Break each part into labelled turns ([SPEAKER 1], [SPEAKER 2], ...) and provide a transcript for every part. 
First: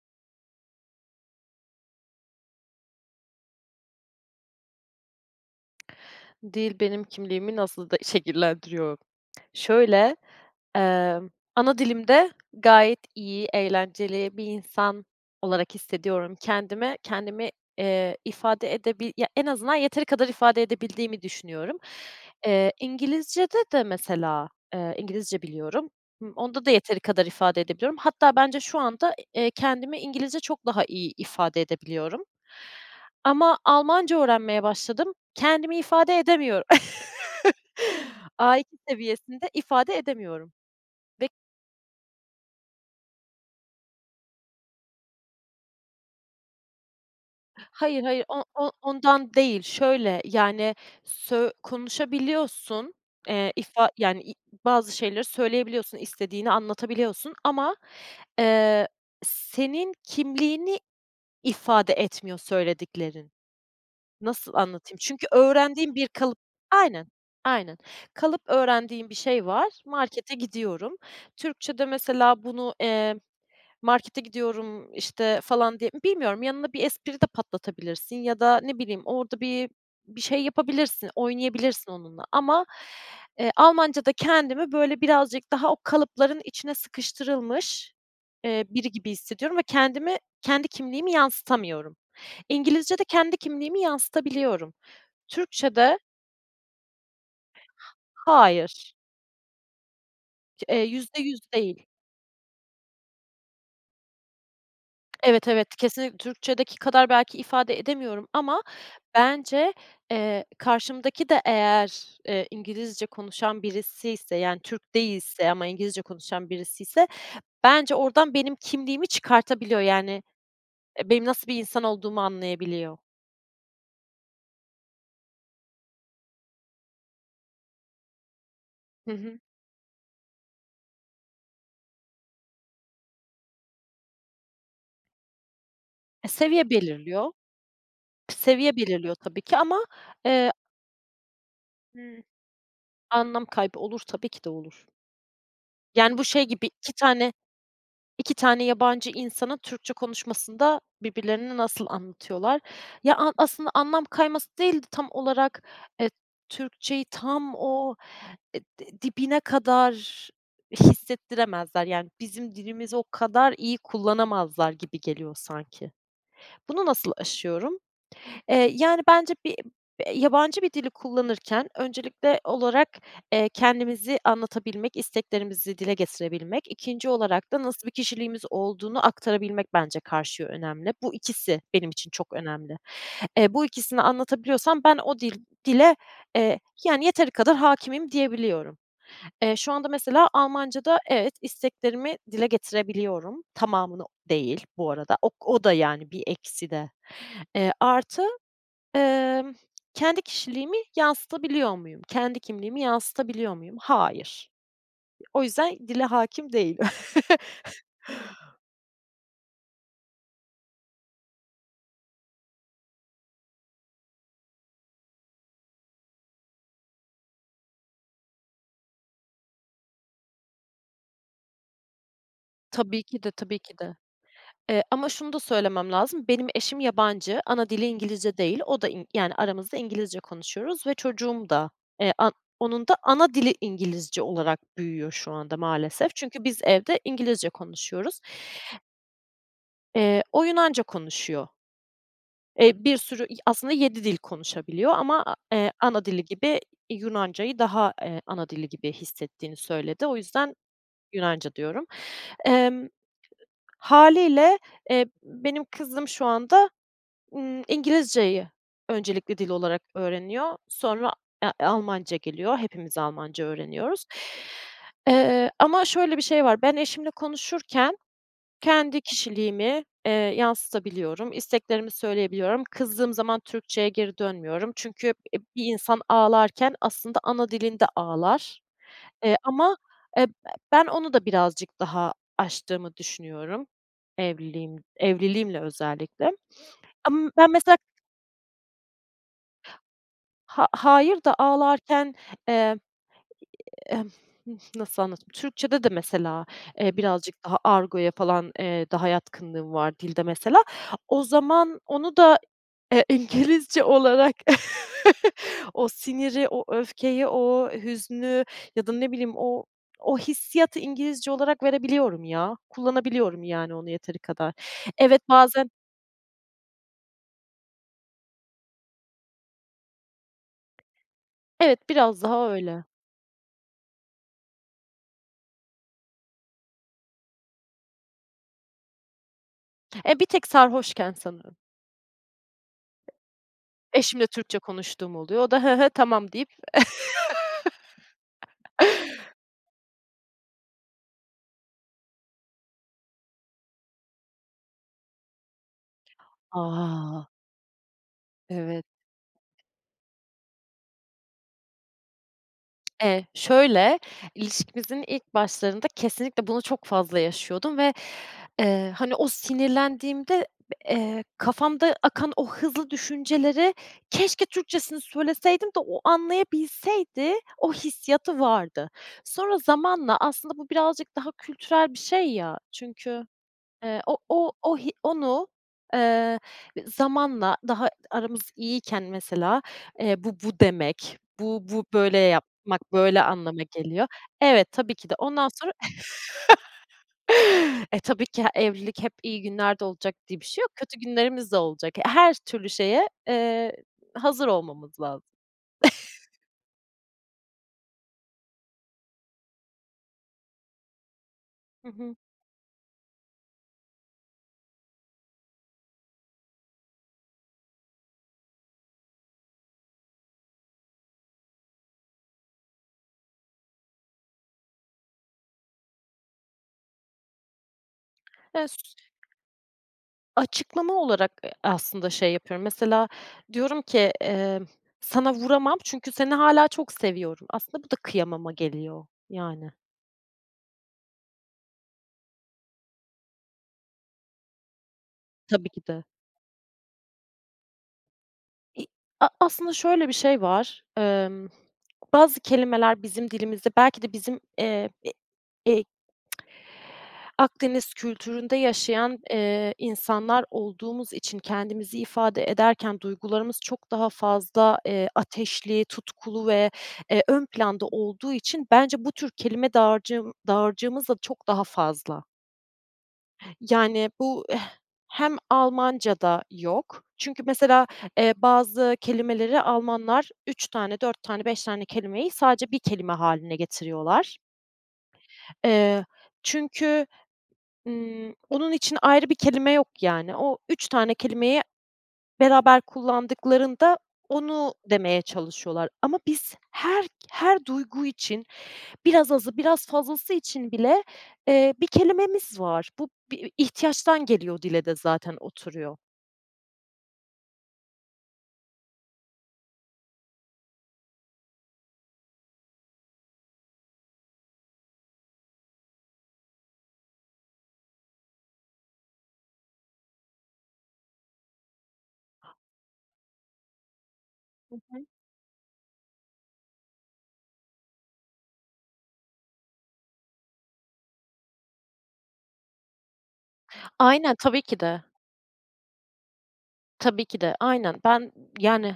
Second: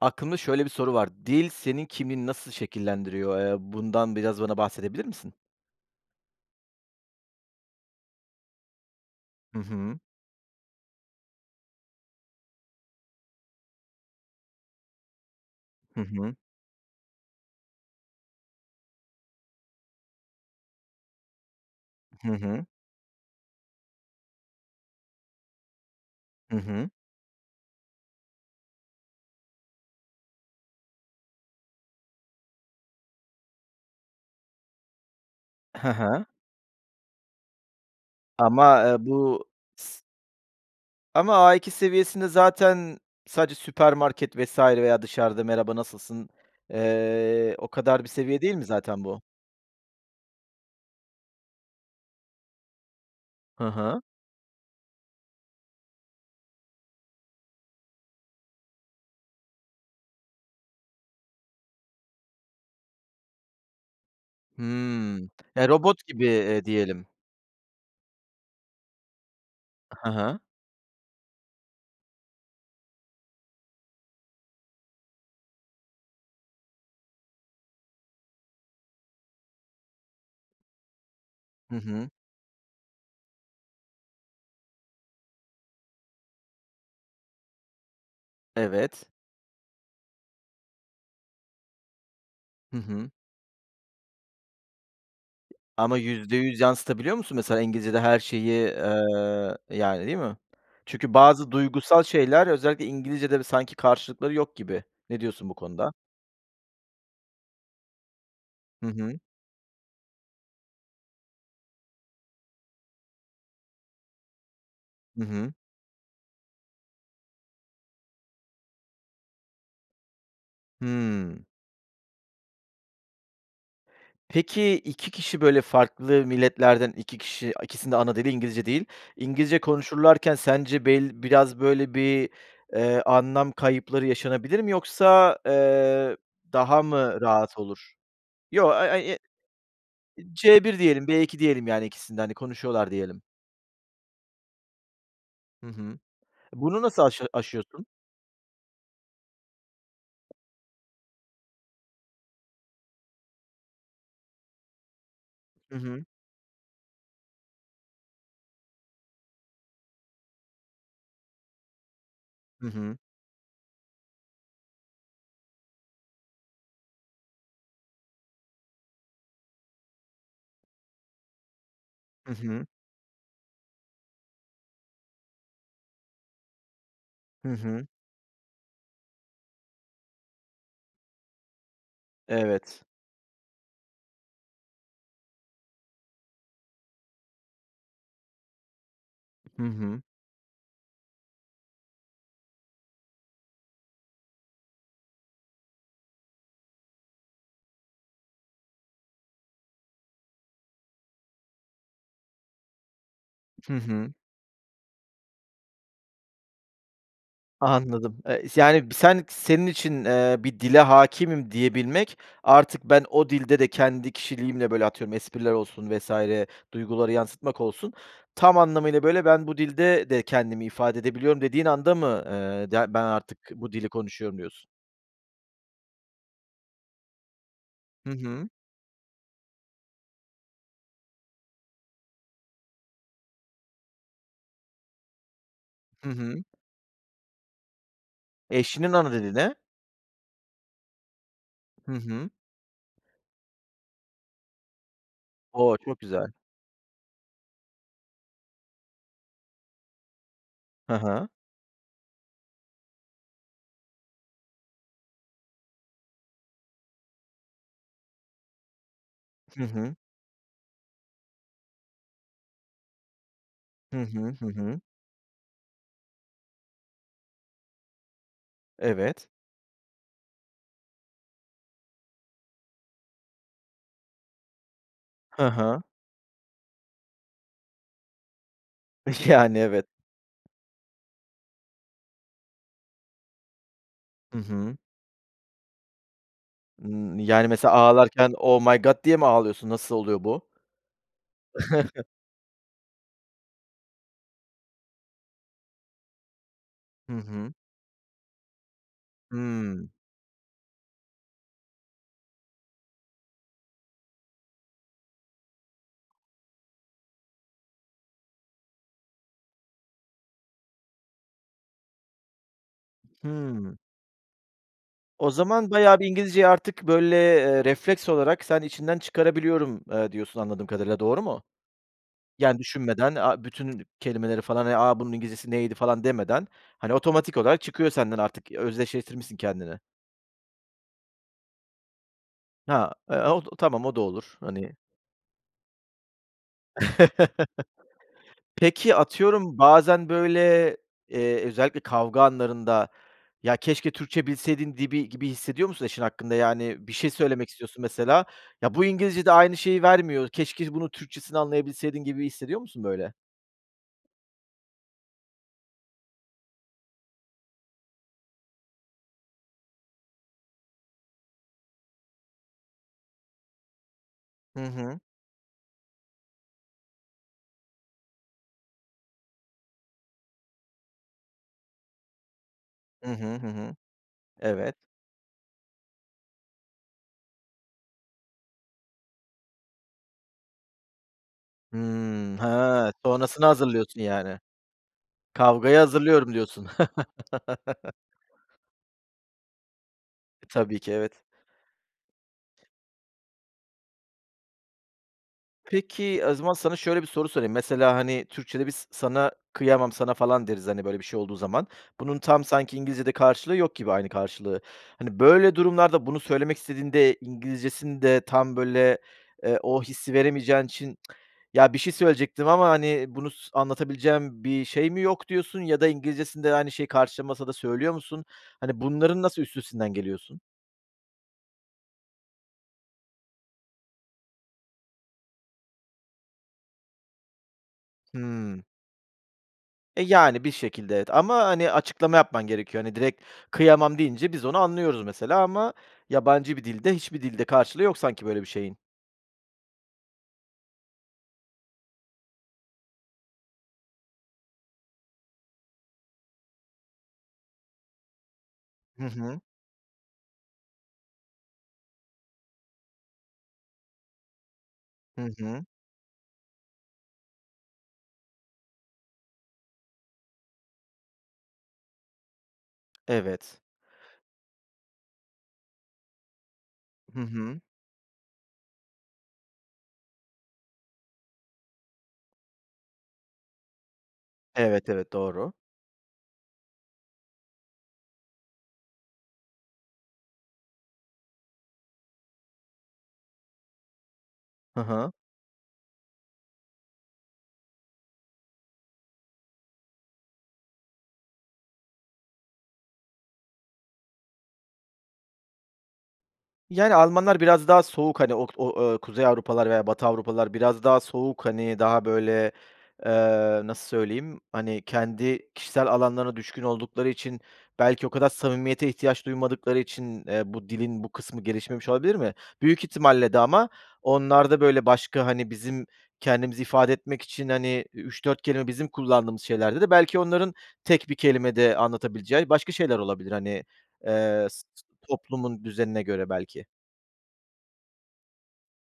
[SPEAKER 1] Aklımda şöyle bir soru var. Dil senin kimliğini nasıl şekillendiriyor? Eee, bundan biraz bana bahsedebilir misin?
[SPEAKER 2] Dil benim kimliğimi nasıl de şekillendiriyor?
[SPEAKER 1] Hı hı.
[SPEAKER 2] Şöyle, emm, anadilimde gayet iyi eğlenceli bir insan olarak
[SPEAKER 1] Hı hı.
[SPEAKER 2] hissediyorum. Kendime, kendimi, eee, ifade edebi ya, en azından yeteri kadar ifade edebildiğimi düşünüyorum.
[SPEAKER 1] Hı hı.
[SPEAKER 2] Eee, İngilizce'de de, mesela, eee, İngilizce biliyorum, ımm,
[SPEAKER 1] Hı
[SPEAKER 2] onda da
[SPEAKER 1] hı.
[SPEAKER 2] yeteri kadar ifade edebiliyorum. Hatta bence şu anda, eee, kendimi İngilizce çok daha iyi ifade edebiliyorum. Ama Almanca öğrenmeye başladım, kendimi
[SPEAKER 1] He
[SPEAKER 2] ifade
[SPEAKER 1] he.
[SPEAKER 2] edemiyor A2
[SPEAKER 1] Ama, eee, bu
[SPEAKER 2] seviyesinde ifade edemiyorum. [unintelligible]
[SPEAKER 1] Ama A2 seviyesinde zaten sadece süpermarket vs. veya dışarıda, merhaba, nasılsın, eee, o
[SPEAKER 2] Hayır,
[SPEAKER 1] kadar bir
[SPEAKER 2] hayır,
[SPEAKER 1] seviye
[SPEAKER 2] o
[SPEAKER 1] değil mi
[SPEAKER 2] o
[SPEAKER 1] zaten bu?
[SPEAKER 2] ondan değil, şöyle, yani, sö konuşabiliyorsun, eee,
[SPEAKER 1] Hı
[SPEAKER 2] ifa
[SPEAKER 1] hı.
[SPEAKER 2] yani, i bazı şeyleri söyleyebiliyorsun, istediğini anlatabiliyorsun ama, eee, senin kimliğini ifade etmiyor söylediklerin. Nasıl anlatayım?
[SPEAKER 1] Hımm.
[SPEAKER 2] Çünkü
[SPEAKER 1] Ya,
[SPEAKER 2] öğrendiğin
[SPEAKER 1] robot
[SPEAKER 2] bir
[SPEAKER 1] gibi,
[SPEAKER 2] kalıp,
[SPEAKER 1] eee, diyelim.
[SPEAKER 2] aynen, aynen, kalıp öğrendiğin bir şey var,
[SPEAKER 1] Hı
[SPEAKER 2] markete
[SPEAKER 1] hı.
[SPEAKER 2] gidiyorum, Türkçe'de, mesela, bunu, eee, markete gidiyorum, işte, falan, di bilmiyorum, yanına bir espri de patlatabilirsin ya da ne bileyim orada bir bir şey yapabilirsin,
[SPEAKER 1] Hı
[SPEAKER 2] oynayabilirsin
[SPEAKER 1] hı.
[SPEAKER 2] onunla ama, eee, Almanca'da kendimi, böyle, birazcık daha o kalıpların içine sıkıştırılmış, eee, biri
[SPEAKER 1] Evet.
[SPEAKER 2] gibi hissediyorum ve kendimi, kendi kimliğimi yansıtamıyorum.
[SPEAKER 1] Hı
[SPEAKER 2] İngilizce'de
[SPEAKER 1] hı.
[SPEAKER 2] kendi kimliğimi yansıtabiliyorum.
[SPEAKER 1] Ama
[SPEAKER 2] Türkçe'de
[SPEAKER 1] %100 yansıtabiliyor musun, mesela, İngilizce'de her şeyi,
[SPEAKER 2] Hayır.
[SPEAKER 1] eee, yani, değil mi?
[SPEAKER 2] K eee,
[SPEAKER 1] Çünkü
[SPEAKER 2] %100
[SPEAKER 1] bazı
[SPEAKER 2] değil.
[SPEAKER 1] duygusal şeyler, özellikle İngilizce'de bö sanki karşılıkları yok gibi. Ne
[SPEAKER 2] Evet,
[SPEAKER 1] diyorsun bu
[SPEAKER 2] evet,
[SPEAKER 1] konuda?
[SPEAKER 2] kesin Türkçe'deki kadar belki ifade edemiyorum ama
[SPEAKER 1] Hı hı.
[SPEAKER 2] bence, eee, karşımdaki de eğer, eee, İngilizce konuşan birisiyse, yani, Türk
[SPEAKER 1] Hı
[SPEAKER 2] değilse
[SPEAKER 1] hı.
[SPEAKER 2] ama İngilizce konuşan birisiyse, bence oradan benim kimliğimi çıkartabiliyor, yani, benim
[SPEAKER 1] Hımm.
[SPEAKER 2] nasıl bir insan olduğumu anlayabiliyor.
[SPEAKER 1] Peki, 2 kişi, böyle, farklı milletlerden 2 kişi ikisininde ana dili İngilizce değil,
[SPEAKER 2] Hı hı.
[SPEAKER 1] İngilizce konuşurlarken sence bel biraz, böyle, bir, eee, anlam kayıpları yaşanabilir mi yoksa, eee,
[SPEAKER 2] E, seviye
[SPEAKER 1] daha mı
[SPEAKER 2] belirliyor.
[SPEAKER 1] rahat olur? Yo,
[SPEAKER 2] Seviye belirliyor
[SPEAKER 1] [unintelligible]
[SPEAKER 2] tabii ki ama, eee
[SPEAKER 1] C1 diyelim B2 diyelim, yani, ikisini de,
[SPEAKER 2] Hıı.
[SPEAKER 1] hani, konuşuyorlar, diyelim.
[SPEAKER 2] Anlam kaybı olur, tabii ki de olur.
[SPEAKER 1] Hı hı.
[SPEAKER 2] Yani bu şey gibi
[SPEAKER 1] Bunu
[SPEAKER 2] 2
[SPEAKER 1] nasıl aşı
[SPEAKER 2] tane,
[SPEAKER 1] aşıyorsun?
[SPEAKER 2] 2 tane yabancı insanın Türkçe konuşmasında birbirlerini nasıl anlatıyorlar? Ya a aslında anlam kayması değil de tam olarak,
[SPEAKER 1] Hı hı.
[SPEAKER 2] eee, Türkçeyi tam o di dibine kadar hissettiremezler. Yani, bizim
[SPEAKER 1] Hı
[SPEAKER 2] dilimizi
[SPEAKER 1] hı.
[SPEAKER 2] o kadar iyi kullanamazlar gibi geliyor, sanki. Bunu nasıl aşıyorum? Eee, yani bence [unintelligible] yabancı bir dili kullanırken
[SPEAKER 1] Hı
[SPEAKER 2] öncelikle
[SPEAKER 1] hı.
[SPEAKER 2] olarak, eee, kendimizi anlatabilmek, isteklerimizi dile getirebilmek, 2'nci
[SPEAKER 1] Hı
[SPEAKER 2] olarak da nasıl
[SPEAKER 1] hı.
[SPEAKER 2] bir kişiliğimiz olduğunu aktarabilmek bence karşıya önemli. Bu ikisi benim için çok önemli.
[SPEAKER 1] Evet.
[SPEAKER 2] Eee, bu ikisini anlatabiliyorsam ben o dil dile, eee, yani yeteri kadar hâkimim diyebiliyorum. Eee,
[SPEAKER 1] Hı
[SPEAKER 2] şu anda
[SPEAKER 1] hı.
[SPEAKER 2] mesela Almancada evet, isteklerimi dile getirebiliyorum, tamamını değil bu arada, o o da, yani, bir eksi de. Eee, artı, emm, kendi kişiliğimi yansıtabiliyor muyum? Kendi kimliğimi yansıtabiliyor
[SPEAKER 1] Hı
[SPEAKER 2] muyum?
[SPEAKER 1] hı.
[SPEAKER 2] Hayır. O yüzden dile hâkim değilim.
[SPEAKER 1] Anladım, eee, yani, sen senin için, eee, bir dile hâkimim diyebilmek artık ben o dilde de kendi kişiliğimle, böyle, atıyorum, espriler olsun vs. duyguları yansıtmak olsun. Tam anlamıyla, böyle, ben bu dilde de kendimi ifade edebiliyorum dediğin anda mı, eee, ya,
[SPEAKER 2] Tabii
[SPEAKER 1] ben
[SPEAKER 2] ki de,
[SPEAKER 1] artık
[SPEAKER 2] tabii
[SPEAKER 1] bu
[SPEAKER 2] ki
[SPEAKER 1] dili
[SPEAKER 2] de,
[SPEAKER 1] konuşuyorum diyorsun?
[SPEAKER 2] eee, ama şunu da söylemem lazım, benim eşim yabancı, ana dili
[SPEAKER 1] Hı
[SPEAKER 2] İngilizce
[SPEAKER 1] hı.
[SPEAKER 2] değil. O da, in yani, aramızda İngilizce konuşuyoruz ve çocuğum da, eee, an onun da ana dili İngilizce olarak büyüyor şu anda,
[SPEAKER 1] Hı
[SPEAKER 2] maalesef.
[SPEAKER 1] hı.
[SPEAKER 2] Çünkü biz evde İngilizce konuşuyoruz.
[SPEAKER 1] Eşinin ana dili ne?
[SPEAKER 2] Eee, o Yunanca konuşuyor.
[SPEAKER 1] Hı hı.
[SPEAKER 2] Eee, bir sürü i aslında 7 dil konuşabiliyor ama a eee,
[SPEAKER 1] O! Çok
[SPEAKER 2] ana dili
[SPEAKER 1] güzel.
[SPEAKER 2] gibi Yunanca'yı daha, eee, ana dili gibi hissettiğini söyledi. O yüzden
[SPEAKER 1] Ha ha.
[SPEAKER 2] Yunanca diyorum. Emm, hâliyle, eee, benim kızım şu anda, ııı, İngilizce'yi öncelikli dil
[SPEAKER 1] Hı
[SPEAKER 2] olarak
[SPEAKER 1] hı.
[SPEAKER 2] öğreniyor, sonra, e Almanca geliyor, hepimiz Almanca
[SPEAKER 1] Hı
[SPEAKER 2] öğreniyoruz.
[SPEAKER 1] hı, hı hı.
[SPEAKER 2] Eee, ama şöyle bir şey var, ben eşimle konuşurken kendi
[SPEAKER 1] Evet.
[SPEAKER 2] kişiliğimi, eee, yansıtabiliyorum, isteklerimi söyleyebiliyorum, kızdığım zaman Türkçe'ye geri dönmüyorum. Çünkü, eee,
[SPEAKER 1] Ha
[SPEAKER 2] bir
[SPEAKER 1] ha.
[SPEAKER 2] insan ağlarken aslında ana dilinde ağlar, eee,
[SPEAKER 1] Yani,
[SPEAKER 2] ama,
[SPEAKER 1] evet.
[SPEAKER 2] eee, b ben onu da birazcık daha aştığımı düşünüyorum,
[SPEAKER 1] Hı hı.
[SPEAKER 2] evliliğim evliliğimle özellikle.
[SPEAKER 1] Hımm,
[SPEAKER 2] Am
[SPEAKER 1] yani,
[SPEAKER 2] ben
[SPEAKER 1] mesela,
[SPEAKER 2] mesela
[SPEAKER 1] ağlarken oh my god, diye mi ağlıyorsun, nasıl oluyor bu?
[SPEAKER 2] Ha hayır da ağlarken, eee, emm, nasıl anlatayım? Türkçe'de de mesela, eee,
[SPEAKER 1] Hı
[SPEAKER 2] birazcık
[SPEAKER 1] hı.
[SPEAKER 2] daha argoya falan, eee, daha yatkınlığım
[SPEAKER 1] Hımm.
[SPEAKER 2] var dilde, mesela, o zaman onu da, eee, İngilizce olarak, o siniri, o öfkeyi, o hüznü ya da, ne bileyim, o o hissiyatı İngilizce olarak verebiliyorum, ya, kullanabiliyorum, yani,
[SPEAKER 1] Hımm.
[SPEAKER 2] onu yeteri kadar. Evet,
[SPEAKER 1] O
[SPEAKER 2] bazen
[SPEAKER 1] zaman bayağı bir İngilizceyi artık, böyle, eee, refleks olarak sen içinden çıkarabiliyorum, eee, diyorsun anladığım kadarıyla, doğru mu?
[SPEAKER 2] Evet, biraz daha
[SPEAKER 1] Yani,
[SPEAKER 2] öyle.
[SPEAKER 1] düşünmeden a bütün kelimeleri falan, eee, a bunun İngilizcesi neydi falan demeden, hani, otomatik olarak çıkıyor senden artık. Özdeşleştirmişsin kendini.
[SPEAKER 2] Eee, bir tek sarhoşken sanırım.
[SPEAKER 1] Ha, eee, o tamam o da
[SPEAKER 2] Eşimle
[SPEAKER 1] olur,
[SPEAKER 2] Türkçe
[SPEAKER 1] hani?
[SPEAKER 2] konuştuğum oluyor, o da hı hı, tamam deyip
[SPEAKER 1] Peki, atıyorum, bazen, böyle, eee, özellikle kavga anlarında, ya, keşke Türkçe bilseydin dibi gibi hissediyor musun eşin hakkında? Yani, bir şey
[SPEAKER 2] A!
[SPEAKER 1] söylemek istiyorsun, mesela, ya,
[SPEAKER 2] Evet.
[SPEAKER 1] bu İngilizce'de aynı şeyi vermiyor. Keşke bunun Türkçesini anlayabilseydin gibi hissediyor musun, böyle?
[SPEAKER 2] Eee, şöyle, ilişkimizin ilk başlarında kesinlikle bunu çok fazla yaşıyordum ve, eee, hani, o sinirlendiğimde b eee, kafamda akan o hızlı düşünceleri keşke
[SPEAKER 1] Hı
[SPEAKER 2] Türkçesini
[SPEAKER 1] hı.
[SPEAKER 2] söyleseydim de o anlayabilseydi, o hissiyatı vardı. Sonra zamanla, aslında bu birazcık daha kültürel bir şey, ya,
[SPEAKER 1] Hı
[SPEAKER 2] çünkü
[SPEAKER 1] hı, hı hı.
[SPEAKER 2] eee, o o
[SPEAKER 1] Evet.
[SPEAKER 2] o hi onu, eee, zamanla daha aramız iyiyken, mesela, eee, bu bu demek, bu bu böyle
[SPEAKER 1] Hımm.
[SPEAKER 2] yapmak,
[SPEAKER 1] Ha,
[SPEAKER 2] böyle
[SPEAKER 1] sonrasına
[SPEAKER 2] anlama
[SPEAKER 1] hazırlıyorsun,
[SPEAKER 2] geliyor.
[SPEAKER 1] yani?
[SPEAKER 2] Evet, tabii ki de ondan sonra,
[SPEAKER 1] Kavgayı hazırlıyorum, diyorsun.
[SPEAKER 2] e, tabii ki he evlilik hep iyi günlerde olacak diye bir
[SPEAKER 1] E,
[SPEAKER 2] şey yok,
[SPEAKER 1] tabii ki,
[SPEAKER 2] kötü
[SPEAKER 1] evet.
[SPEAKER 2] günlerimiz de olacak, her türlü şeye, eee, hazır olmamız lazım.
[SPEAKER 1] Peki, o zaman sana şöyle bir soru sorayım, mesela, hani, Türkçe'de bir s sana kıyamam sana, falan, deriz, hani, böyle, bir şey olduğu zaman.
[SPEAKER 2] Hı hı.
[SPEAKER 1] Bunun tam sanki İngilizce'de karşılığı yok gibi, aynı karşılığı. Hani, böyle, durumlarda, bunu söylemek istediğinde İngilizce'sinde tam, böyle, eee, o hissi veremeyeceğin için ya, bir şey söyleyecektim ama, hani, bunu s anlatabileceğim bir şey mi yok diyorsun ya da İngilizce'sinde aynı şeyi karşılamasa da söylüyor musun? Hani, bunların
[SPEAKER 2] [unintelligible]
[SPEAKER 1] nasıl üstesinden geliyorsun?
[SPEAKER 2] Açıklama olarak, eee, aslında şey yapıyorum, mesela, diyorum ki, emm, sana vuramam çünkü seni hâlâ çok seviyorum. Aslında bu da kıyamama
[SPEAKER 1] Hımm.
[SPEAKER 2] geliyor, yani.
[SPEAKER 1] E, yani, bir şekilde, evet ama, hani, açıklama yapman gerekiyor. Hani, direkt kıyamam deyince biz onu anlıyoruz, mesela,
[SPEAKER 2] Tabii
[SPEAKER 1] ama
[SPEAKER 2] ki de.
[SPEAKER 1] yabancı bir dilde, hiçbir dilde karşılığı yok sanki böyle bir şeyin.
[SPEAKER 2] İ a aslında şöyle bir şey var, emm, bazı kelimeler bizim dilimizde belki de bizim, eee, e e Akdeniz kültüründe
[SPEAKER 1] Hı
[SPEAKER 2] yaşayan,
[SPEAKER 1] hı.
[SPEAKER 2] eee, insanlar olduğumuz için kendimizi ifade ederken duygularımız çok daha fazla, eee,
[SPEAKER 1] Hı hı.
[SPEAKER 2] ateşli, tutkulu ve, eee, ön planda olduğu için bence bu tür kelime dağarcığım dağarcığımız da çok daha fazla.
[SPEAKER 1] Evet.
[SPEAKER 2] Yani, bu, eh hem Almancada yok
[SPEAKER 1] Hı
[SPEAKER 2] çünkü
[SPEAKER 1] hı.
[SPEAKER 2] mesela, eee, bazı kelimeleri Almanlar 3 tane, 4 tane, 5 tane kelimeyi sadece 1 kelime hâline getiriyorlar.
[SPEAKER 1] Evet, evet, doğru.
[SPEAKER 2] Eee, çünkü, ımm, onun için ayrı bir kelime yok, yani, o 3 tane kelimeyi beraber kullandıklarında onu
[SPEAKER 1] Hı hı.
[SPEAKER 2] demeye çalışıyorlar. Ama biz her k her duygu için biraz azı biraz fazlası için bile, eee, bir kelimemiz var. Bu bir ihtiyaçtan geliyor, dile de zaten oturuyor.
[SPEAKER 1] Yani, Almanlar biraz daha soğuk. Hani, ok o o, kuzey Avrupalılar veya batı Avrupalılar biraz daha soğuk. Hani, daha, böyle, eee, nasıl söyleyeyim? Hani, kendi kişisel alanlarına düşkün oldukları için belki o kadar samimiyete ihtiyaç duymadıkları için, eee, bu dilin bu kısmı gelişmemiş olabilir mi? Büyük ihtimalle de ama onlarda, böyle,
[SPEAKER 2] [unintelligible]
[SPEAKER 1] başka, hani, bizim kendimizi ifade etmek için, hani, 3-4 kelime bizim kullandığımız şeylerde de belki onların tek bir kelimede anlatabileceği başka şeyler olabilir, hani,
[SPEAKER 2] Aynen,
[SPEAKER 1] eee,
[SPEAKER 2] tabii
[SPEAKER 1] s
[SPEAKER 2] ki
[SPEAKER 1] s
[SPEAKER 2] de.
[SPEAKER 1] toplumun düzenine göre belki.
[SPEAKER 2] Tabii ki de aynen ben, yani,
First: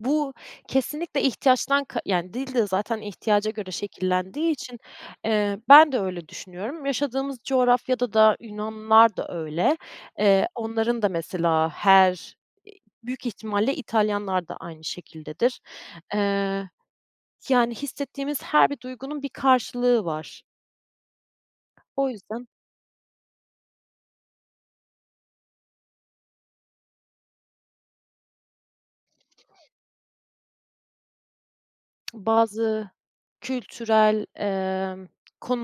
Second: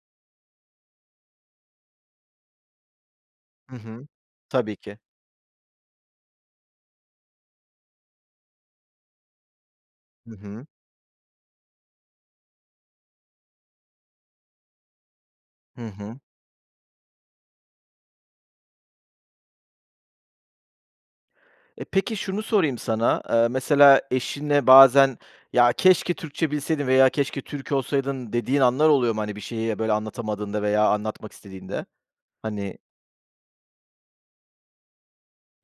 [SPEAKER 2] bu kesinlikle ihtiyaçtan ka yani, dil de zaten ihtiyaca göre
[SPEAKER 1] Hı hı,
[SPEAKER 2] şekillendiği
[SPEAKER 1] tabii
[SPEAKER 2] için,
[SPEAKER 1] ki.
[SPEAKER 2] eee, ben de öyle düşünüyorum. Yaşadığımız coğrafyada da Yunanlılar da öyle,
[SPEAKER 1] Hı
[SPEAKER 2] eee,
[SPEAKER 1] hı.
[SPEAKER 2] onların da mesela, her i büyük ihtimalle İtalyanlar da aynı şekildedir.
[SPEAKER 1] Hı hı.
[SPEAKER 2] Eee, yani, hissettiğimiz her bir duygunun bir karşılığı var.
[SPEAKER 1] E,
[SPEAKER 2] O
[SPEAKER 1] peki şunu
[SPEAKER 2] yüzden
[SPEAKER 1] sorayım sana, ııı, mesela eşine bazen ya, “Keşke Türkçe bilseydin.” veya “Keşke Türk olsaydın.” dediğin anlar oluyor mu? Hani, bir şeyi, böyle, anlatamadığında veya anlatmak istediğinde, hani
[SPEAKER 2] Bazı kültürel, emm,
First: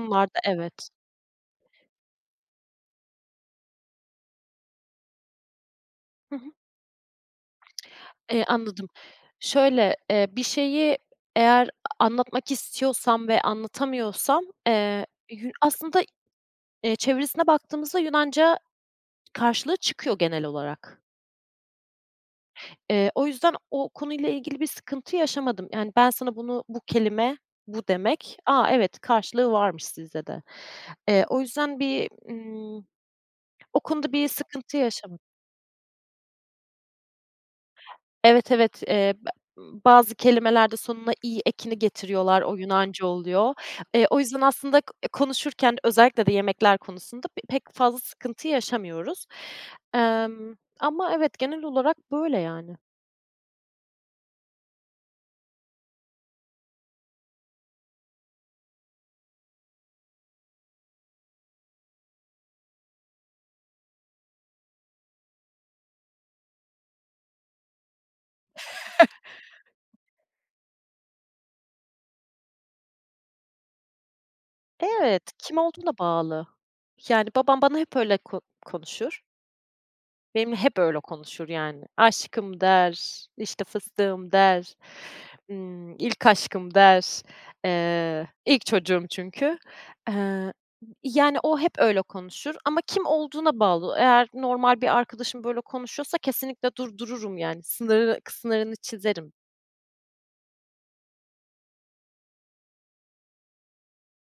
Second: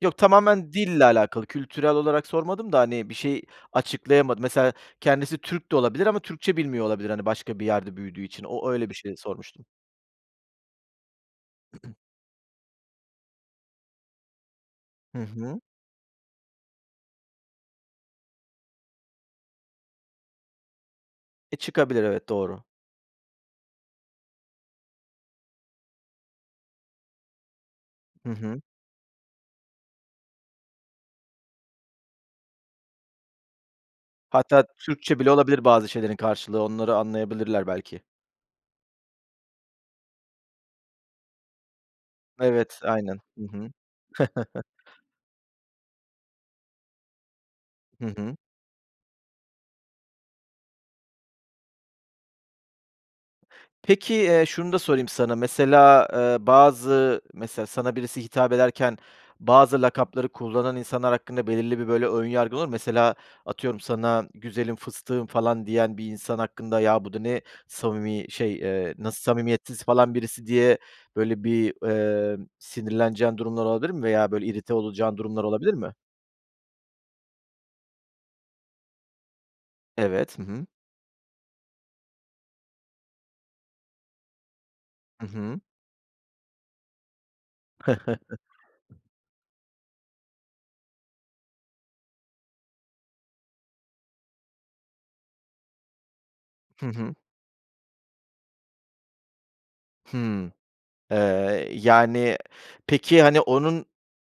[SPEAKER 1] Yok, tamamen
[SPEAKER 2] evet.
[SPEAKER 1] dille alakalı, kültürel olarak sormadım da, hani, bir şeyi açıklayamadın, mesela, kendisi Türk de olabilir ama
[SPEAKER 2] Hı hı.
[SPEAKER 1] Türkçe bilmiyor olabilir. Hani, başka bir yerde büyüdüğü
[SPEAKER 2] Eee,
[SPEAKER 1] için o
[SPEAKER 2] anladım,
[SPEAKER 1] öyle bir şey sormuştum.
[SPEAKER 2] şöyle, eee, bir şeyi eğer a anlatmak istiyorsam ve anlatamıyorsam, eee,
[SPEAKER 1] Hı
[SPEAKER 2] yü
[SPEAKER 1] hı.
[SPEAKER 2] aslında, eee, çevirisine baktığımızda Yunanca karşılığı çıkıyor genel olarak.
[SPEAKER 1] E, çıkabilir evet, doğru.
[SPEAKER 2] Eee, o yüzden o konuyla ilgili bir sıkıntı yaşamadım. Yani, ben sana bunu bu kelime, bu
[SPEAKER 1] Hı
[SPEAKER 2] demek.
[SPEAKER 1] hı.
[SPEAKER 2] A! Evet karşılığı varmış sizde de. Eee, o yüzden bir, ımm, o konuda bir
[SPEAKER 1] Hatta
[SPEAKER 2] sıkıntı yaşama
[SPEAKER 1] Türkçe bile olabilir bazı şeylerin karşılığı. Onları anlayabilirler, belki.
[SPEAKER 2] Evet, evet, eee, [unintelligible] bazı kelimeler de sonuna "i" ekini getiriyorlar. O
[SPEAKER 1] Evet,
[SPEAKER 2] Yunanca
[SPEAKER 1] aynen, hı
[SPEAKER 2] oluyor.
[SPEAKER 1] hı.
[SPEAKER 2] Eee, o yüzden aslında k konuşurken özellikle de yemekler konusunda b pek fazla
[SPEAKER 1] Hı hı.
[SPEAKER 2] sıkıntı yaşamıyoruz. Emm, ama evet, genel olarak böyle, yani.
[SPEAKER 1] Peki, eee, şunu da sorayım sana. Mesela, eee, bazı mesela sana birisi hitap ederken bazı lakapları kullanan insanlar hakkında belirli bir, böyle, ön yargın olur mu? Mesela atıyorum sana güzelim, fıstığım falan diyen bir insan hakkında ya, bu da ne samimi şey, eee, nasıl samimiyetsiz falan birisi diye, böyle, bir, ııı, sinirleneceğin durumlar olabilir mi veya, böyle, irite olacağın
[SPEAKER 2] Evet,
[SPEAKER 1] durumlar
[SPEAKER 2] kim
[SPEAKER 1] olabilir mi?
[SPEAKER 2] olduğuna bağlı. Yani, babam bana hep öyle ko konuşur.
[SPEAKER 1] Evet, hı
[SPEAKER 2] Benimle
[SPEAKER 1] hı.
[SPEAKER 2] hep öyle konuşur, yani. Aşkım der, işte, fıstığım der.
[SPEAKER 1] Hı hı.
[SPEAKER 2] Imm, ilk aşkım der. Eee, ilk çocuğum çünkü, eee, yani, o hep öyle konuşur ama kim olduğuna bağlı. Eğer normal bir arkadaşım böyle konuşuyorsa kesinlikle
[SPEAKER 1] Hı hı.
[SPEAKER 2] durdururum, yani, sınırı kı sınırını çizerim.
[SPEAKER 1] Hımm. Eee, yani, peki, hani, onun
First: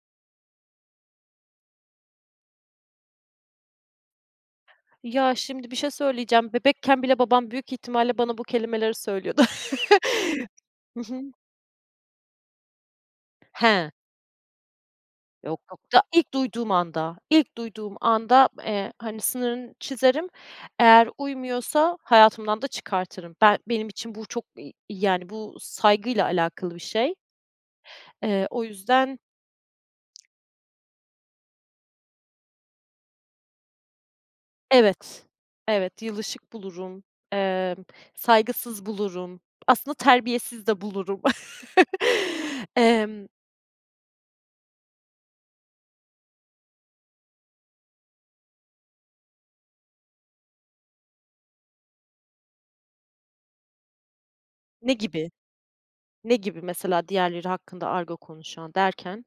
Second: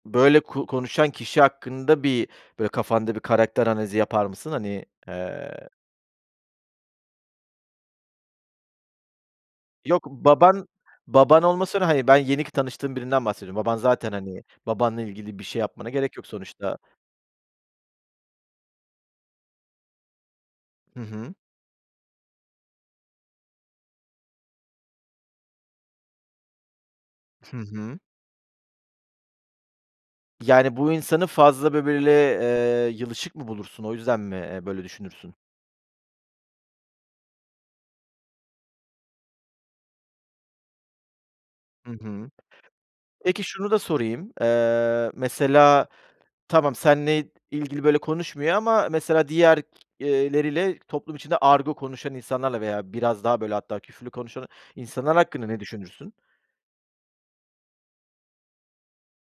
[SPEAKER 1] böyle ku konuşan kişi hakkında bir böyle kafanda bir karakter analizi yapar mısın? Hani,
[SPEAKER 2] Ya,
[SPEAKER 1] eee
[SPEAKER 2] şimdi, bir şey söyleyeceğim, bebekken bile babam, büyük ihtimalle, bana bu kelimeleri söylüyordu.
[SPEAKER 1] Yok, baban
[SPEAKER 2] Hı hı.
[SPEAKER 1] baban olmasıyla, hani, ben yeni ki tanıştığım birinden bahsediyorum. Baban
[SPEAKER 2] He.
[SPEAKER 1] zaten, hani, babanla ilgili bir
[SPEAKER 2] Yok,
[SPEAKER 1] şey
[SPEAKER 2] yok.
[SPEAKER 1] yapmana
[SPEAKER 2] Daha
[SPEAKER 1] gerek yok
[SPEAKER 2] ilk duyduğum
[SPEAKER 1] sonuçta.
[SPEAKER 2] anda, ilk duyduğum anda, eee, hani, sınırını çizerim,
[SPEAKER 1] Hı
[SPEAKER 2] eğer
[SPEAKER 1] hı.
[SPEAKER 2] uymuyorsa hayatımdan da çıkartırım. Ben benim için bu çok, ı yani, bu saygıyla alakalı bir şey.
[SPEAKER 1] Hı hı.
[SPEAKER 2] Eee, o yüzden
[SPEAKER 1] Yani, bu insanı fazla bö böyle, eee, yılışık mı bulursun? O yüzden mi, eee, böyle
[SPEAKER 2] Evet,
[SPEAKER 1] düşünürsün?
[SPEAKER 2] evet yılışık bulurum, emm, saygısız bulurum, aslında terbiyesiz de bulurum.
[SPEAKER 1] Hı hı.
[SPEAKER 2] Emm
[SPEAKER 1] Peki şunu da sorayım, eee, mesela tamam senle ilgili böyle konuşmuyor ama, mesela diğerleriyle toplum içinde argo konuşan insanlarla veya biraz daha böyle, hatta, küfürlü konuşan
[SPEAKER 2] Ne
[SPEAKER 1] insanlar
[SPEAKER 2] gibi?
[SPEAKER 1] hakkında ne düşünürsün?
[SPEAKER 2] Ne gibi mesela diğerleri hakkında argo konuşan derken?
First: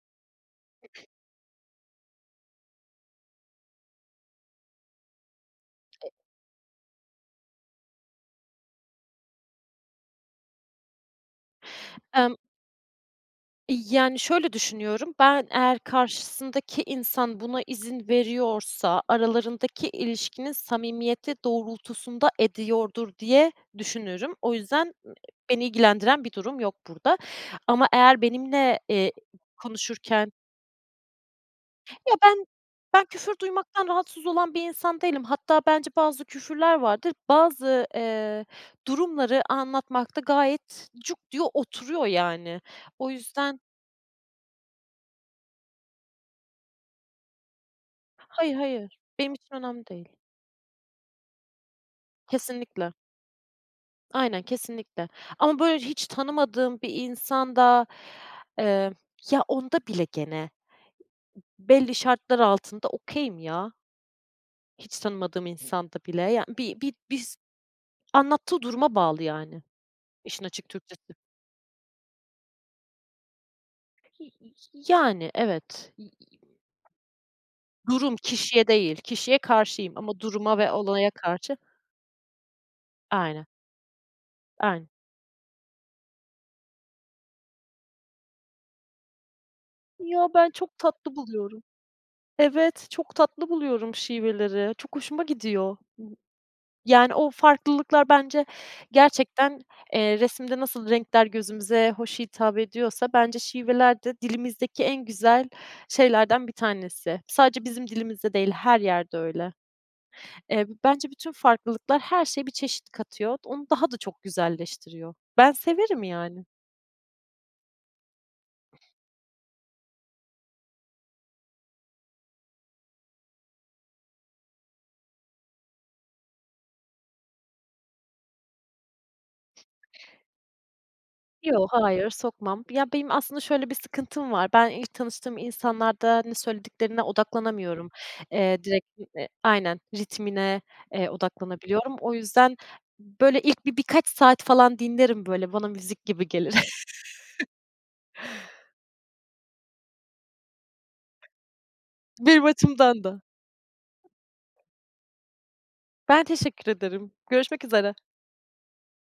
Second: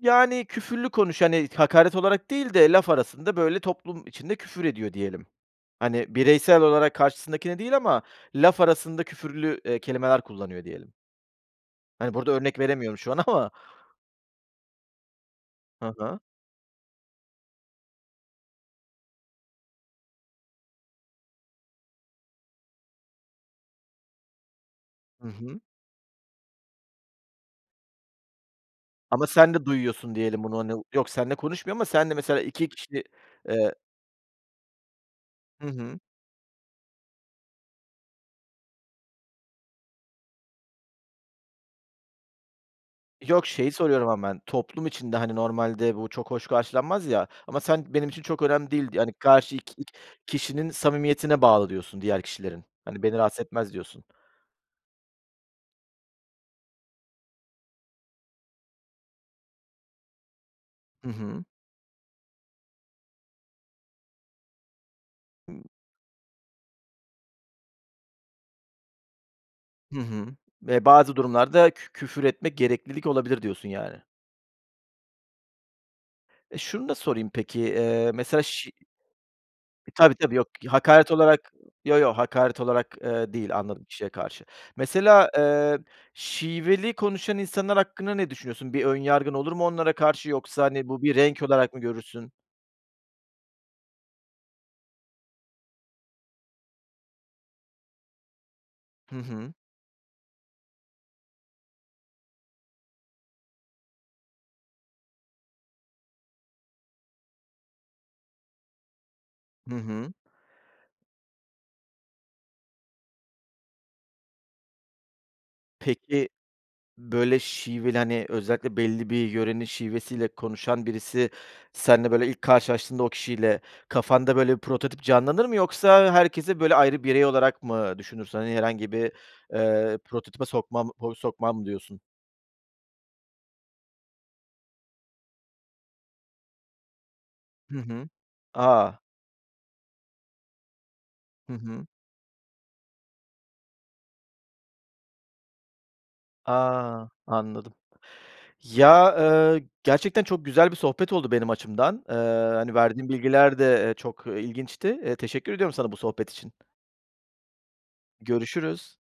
[SPEAKER 1] Yani, küfürlü konuş hani, hakaret olarak değil de, laf arasında, böyle, toplum içinde küfür ediyor diyelim. Hani, bireysel olarak karşısındakine değil ama laf arasında küfürlü, eee, kelimeler kullanıyor, diyelim. Hani, burada
[SPEAKER 2] Emm
[SPEAKER 1] örnek veremiyorum şu an ama.
[SPEAKER 2] yani, şöyle düşünüyorum, ben eğer
[SPEAKER 1] Ha ha.
[SPEAKER 2] karşısındaki insan buna izin veriyorsa, aralarındaki ilişkinin samimiyeti doğrultusunda ediyordur, diye düşünürüm. O yüzden
[SPEAKER 1] Hı hı.
[SPEAKER 2] beni ilgilendiren bir durum yok burada ama eğer benimle, eee,
[SPEAKER 1] Ama sen de duyuyorsun,
[SPEAKER 2] konuşurken
[SPEAKER 1] diyelim bunu, hani, yok seninle konuşmuyor ama
[SPEAKER 2] Ya,
[SPEAKER 1] seninle mesela
[SPEAKER 2] ben
[SPEAKER 1] 2
[SPEAKER 2] ben
[SPEAKER 1] kişi,
[SPEAKER 2] küfür
[SPEAKER 1] eee
[SPEAKER 2] duymaktan rahatsız olan bir insan değilim, hatta
[SPEAKER 1] Hı
[SPEAKER 2] bence
[SPEAKER 1] hı.
[SPEAKER 2] bazı küfürler vardır, bazı, eee, durumları anlatmakta gayet cuk diyor, oturuyor, yani. O
[SPEAKER 1] Yok,
[SPEAKER 2] yüzden
[SPEAKER 1] şeyi soruyorum ama ben, toplum içinde, hani, normalde bu çok hoş karşılanmaz, ya, ama sen benim için çok
[SPEAKER 2] Hayır,
[SPEAKER 1] önemli değil,
[SPEAKER 2] hayır,
[SPEAKER 1] yani,
[SPEAKER 2] benim için
[SPEAKER 1] karşı ik
[SPEAKER 2] önemli
[SPEAKER 1] ik i
[SPEAKER 2] değil.
[SPEAKER 1] kişinin samimiyetine bağlı diyorsun diğer kişilerin.
[SPEAKER 2] Kesinlikle.
[SPEAKER 1] Hani, beni rahatsız etmez diyorsun.
[SPEAKER 2] Aynen kesinlikle. Ama, böyle, hiç tanımadığım bir insan da, eee, ya, onda bile gene.
[SPEAKER 1] Hı hı.
[SPEAKER 2] Belli şartlar altında okay'im ya. Hiç tanımadığım insanda bile, yani, bi bi biz anlattığı duruma bağlı, yani,
[SPEAKER 1] Hı hı,
[SPEAKER 2] işin açık
[SPEAKER 1] eee,
[SPEAKER 2] Türkçesi.
[SPEAKER 1] bazı durumlarda kü küfür etmek gereklilik olabilir, diyorsun, yani.
[SPEAKER 2] [unintelligible] Yani, evet.
[SPEAKER 1] E, şunu da sorayım, peki,
[SPEAKER 2] [unintelligible]
[SPEAKER 1] eee,
[SPEAKER 2] Durum
[SPEAKER 1] mesela
[SPEAKER 2] kişiye
[SPEAKER 1] şi
[SPEAKER 2] değil, kişiye
[SPEAKER 1] E,
[SPEAKER 2] karşıyım
[SPEAKER 1] tabii,
[SPEAKER 2] ama
[SPEAKER 1] tabii, yok
[SPEAKER 2] duruma
[SPEAKER 1] k
[SPEAKER 2] ve
[SPEAKER 1] hakaret
[SPEAKER 2] olaya
[SPEAKER 1] olarak,
[SPEAKER 2] karşı
[SPEAKER 1] yo, yo, hakaret olarak, eee,
[SPEAKER 2] Aynen.
[SPEAKER 1] değil anladım kişiye karşı.
[SPEAKER 2] Aynen.
[SPEAKER 1] Mesela, eee, şiveli konuşan insanlar hakkında ne düşünüyorsun? Bir ön yargın olur mu onlara karşı
[SPEAKER 2] Yo, ben
[SPEAKER 1] yoksa,
[SPEAKER 2] çok
[SPEAKER 1] hani, bu bir
[SPEAKER 2] tatlı
[SPEAKER 1] renk
[SPEAKER 2] buluyorum.
[SPEAKER 1] olarak mı görürsün?
[SPEAKER 2] Evet. Çok tatlı buluyorum şiveleri. Çok hoşuma gidiyor. Yani, o farklılıklar bence
[SPEAKER 1] Hı hı.
[SPEAKER 2] gerçekten, eee, resimde nasıl renkler gözümüze hoş hitap ediyorsa bence şivelerde dilimizdeki en güzel şeylerden bir tanesi. Sadece bizim dilimizde değil, her yerde öyle.
[SPEAKER 1] Hı hı.
[SPEAKER 2] Eee, bence bütün farklılıklar her şeye bir çeşit katıyor. Onu daha da çok güzelleştiriyor. Ben severim,
[SPEAKER 1] Peki.
[SPEAKER 2] yani.
[SPEAKER 1] Böyle şiveli, hani, özellikle belli bir yörenin şivesiyle konuşan birisi seninle, böyle, ilk karşılaştığında o kişiyle kafanda, böyle, prototip canlanır mı? Yoksa herkesi, böyle, ayrı birey olarak mı düşünürsün? Hani, herhangi bir, eee, prototipe sokmam ho sokmam mı,
[SPEAKER 2] Yo,
[SPEAKER 1] diyorsun?
[SPEAKER 2] hayır sokmam. Ya benim aslında şöyle bir sıkıntım var. Ben ilk tanıştığım insanlarda ne söylediklerine
[SPEAKER 1] Hı
[SPEAKER 2] odaklanamıyorum.
[SPEAKER 1] hı.
[SPEAKER 2] Eee, direkt
[SPEAKER 1] A!
[SPEAKER 2] [unintelligible] aynen ritmine, eee,
[SPEAKER 1] Hı hı.
[SPEAKER 2] odaklanabiliyorum. O yüzden, böyle, ilk bi birkaç saat falan dinlerim böyle, bana müzik gibi gelir.
[SPEAKER 1] A! Anladım. Ya, ııı, gerçekten çok güzel bir sohbet oldu benim açımdan. Eee,
[SPEAKER 2] Benim
[SPEAKER 1] hani,
[SPEAKER 2] açımdan
[SPEAKER 1] verdiğin
[SPEAKER 2] da.
[SPEAKER 1] bilgiler de, eee, çok, ııı, ilginçti. Eee, teşekkür ediyorum sana bu
[SPEAKER 2] Ben
[SPEAKER 1] sohbet için.
[SPEAKER 2] teşekkür ederim görüşmek üzere.
[SPEAKER 1] Görüşürüz.